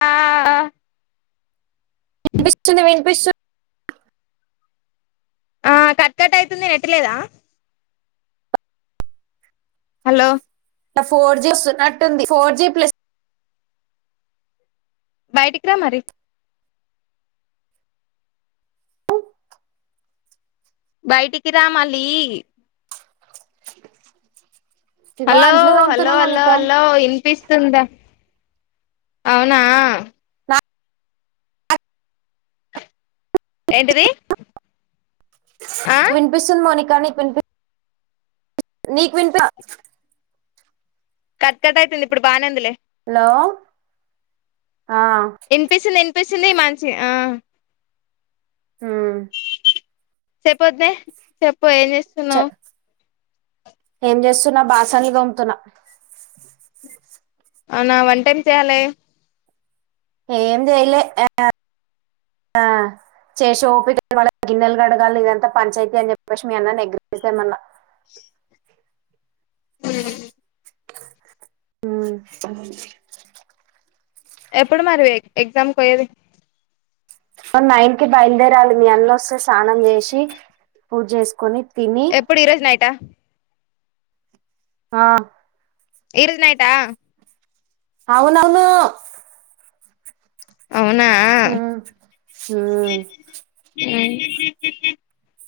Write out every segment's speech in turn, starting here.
ఆ వినిపిస్తుంది వినిపిస్తుంది ఆ కట్ కట్ అయితుంది నెట్టులేదా హలో నా ఫోర్ జీ వస్తున్నట్టుంది ఫోర్ జి ప్లస్ బయటికిరా మరి బయిటికి రా మళ్ళి ఇగో హలో అంట్లు హలో తోముతున్నా హలో మోనిక హలో ఇన్ పీస్ త్తుందా అవునా నాకు ఏంటిది ఆ వినిపిస్తుంది మౌనికా నీక్ విని నీకు విన్ పిస్ కట్ కట్ అయితుంది ఇప్పుడు బాగానే ఉందిలే హలో ఆ స్పెషల్లీ మంచి ఆ ఆ సెప్పొద్దే సెప్పు ఏం జేస్తున్నావ్ చె- ఏం జెస్తున్నా బాసన్లు దోముతున్నా అవునా వుంటేం చేయాలె ఏం జెయిలే ఆ చేషే ఓపిక [inaudible] ఇవాల గిన్నెలు గడగాలి ఇదంతా పంచాయతీ అని జెప్పేసి మీ అన్న ని ఎగ్ రైస్ దెమ్మన్న అ ఆ సరే లె ఎప్పుడు మరి ఎగ్జామ్కి పోయ్యేది ఫ నైన్ కి బయలుదేరాలి మీ అన్నొస్తే స్నానం జేసి పూజ్ జేసుకొని ఎప్పుడు ఈ రోజు నైటా ఆ ఇరు నైటా అవునవును అవునా హ మ్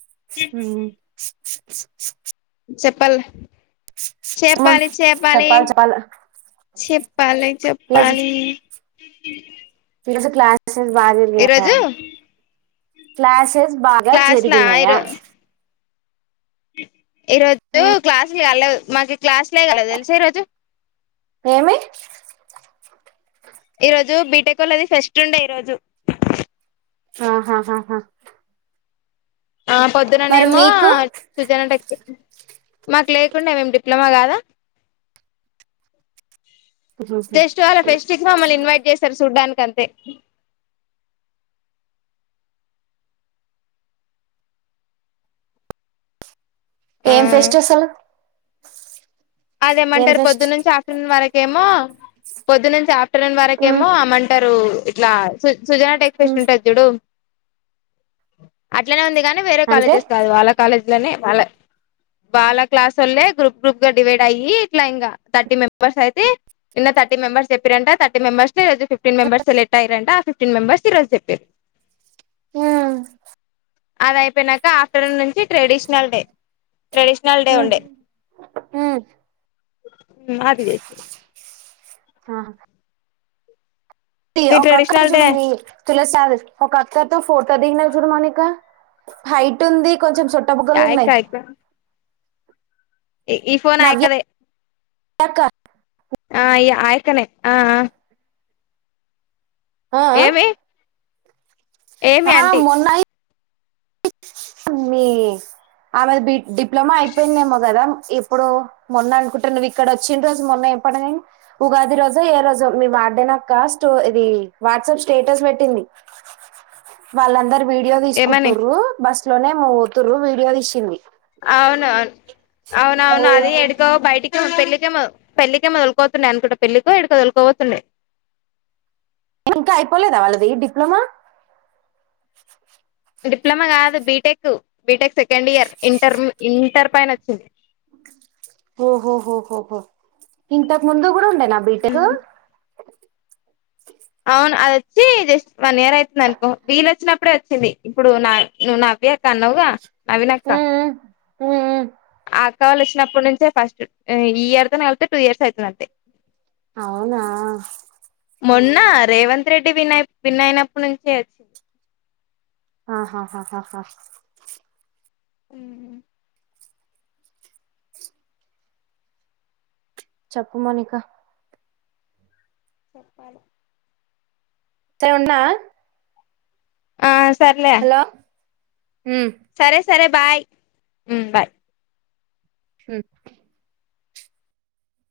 ఉమ్ చెప్పాల్నె చేపాలి చేపాలి చెప్పాలి చెప్పాల చెప్పాలే చెప్పాలి ఈ రోజు క్లాసస్ బాగ ఈ జరిగినయా రోజు క్లాసెస్ బాగా క్లాస్ లా జరిగినయా ఈరో ఈ రోజు క్లాసులు కలదు మాకి క్లాసులే కాలేదు తెలుసా ఈ రోజు ఏమి ఈ రోజు బీటెక్ వాళ్ళది ఫెస్ట్ ఉండే ఈరోోజు ఆహ హ హ ఆ పొద్దుననేేమో మీకు సుజనటకి మాకు లేకుండ మేక డిప్లొమా కాదా జస్ట్ వాళ్ళ ఫెస్ట్ కి మమ్మల్ని ఇన్వైట్ చేశారు చూడ్డానికి ఇకంతే ఆ ఏం ఫెస్ట్ అసలు ఏం అదేమంటారు ఫెస్ట్ పొద్దునుంచి ఆఫ్టర్నూన్ వరకేమో పొద్దునుంచి ఆఫ ఫ్టర్ పన్ వరకేమో ఆ మంటరు ఇట్ల సుజనా టెక్స్ ఫ్రెస్ట్ ఉంటది చుడు అట్లనే ఉంది కానీ వేరే అంటే కాలేజెస్ కాదు వాళ్ళ కాలేజ లోనె వాళ్ల క్లాస్ వాళ్యె గ్రూప్ గ్రూప్ గ డివైడ్ అయ్యి ఇట్ల ఇంకా థర్టీ మెంబెర్స్ అయితే నిన్న థర్టీ మెంబర్స్ చెప్పిరంట థర్టీ మెంబర్స్ ని రోజ్ ఫిఫ్టీన్ మెంబర్ సెలెక్ట్ అయిరంట ఆ ఫిఫ్టీన్ మెంబర్స్ ఈరోజు చెప్పారు ఆ అదయిపోయినక ఆఫ్టర్నూన్ నుంచి ట్రెడిషనల్ డే ట్రెడీష్నల్ డే ఉండే నాది త మీ ఒక అక్కతో ట్రెడిషనల్ డే చూడు మి తులసారి ఒక అక్కతో ఫోటో దిగినం చూడుమనమిద్దరం హైట్ ఉంది కొంచం సొట్టబుగ్గలు ఆయక్క ఉన్నాయి ఇ ఈ ఫోన్ అయక్క దే ఏ అక్క ఆ ఈయ్య ఆయక్కనే అ అ ఏమి ఏమి హా అంటీ మొన్నయి అ మ్మీ ఆమెది బి డిప్లమా అయిపోయిందేమో కదా ఎప్పుడు మొన్న అనుకుంట నువ్వు ఇక్కడ వచ్చిన రోజు మొన్న చెప్పడ ఉగాది రోజో ఏ రోజో మీ వార్డెనక్క స్టో ఇది వాట్సాప్ స్టేటస్ పెట్టింది వాళ్ళందరు వీడియో తీసుకుంటు ఏమని బస్ లోనే మూవ్ అవ్తురు వీడియో తీసింది అవునవున్ అవున అవును అది ఎడికో బయటికి పెళ్ళకే మొ పెళ్ళికేమొ తోలుకోతుండ అనుకుంట పెళ్ళికో ఏడికొలుకో పోతుండె ఇంక అయిపోలేద వాళ్ళది డిప్లమా డిప్లమా కాదు BTech BTech second year inter inter పైన వచ్చింది ఓహోహోహోహో ఇంతకు ముందు కూడ ఉండే నా బీటక్ అవును అది వచ్చి జస్ట్ వన్ ఇయర్ అయితుంది అనుకో వీల వచ్చినప్పుడే వచ్చింది ఇప్పుడు నా నువు నాకు ఏ కానువుగా నవీన్ అక్క ఉమ్ ఉమ్ ఆక్కవాళ్ళు వచ్చినప్పడు నుంచే ఫస్ట్ ఈ ఇయర్ తోని కలిపితే టూ ఇయర్స్ అవుతది అంతే అవునా మొన్న రేవంత్ రెడ్డి విన్ విన్నయినప్పటి నుంచే వచ్చింది ఆహాహాహా ఉమ్ చెప్పు మోనికా చెప్పాలె సరె ఉండన్నా ఆ సర్లె ఉమ్ సరే బాయ్ ఉమ్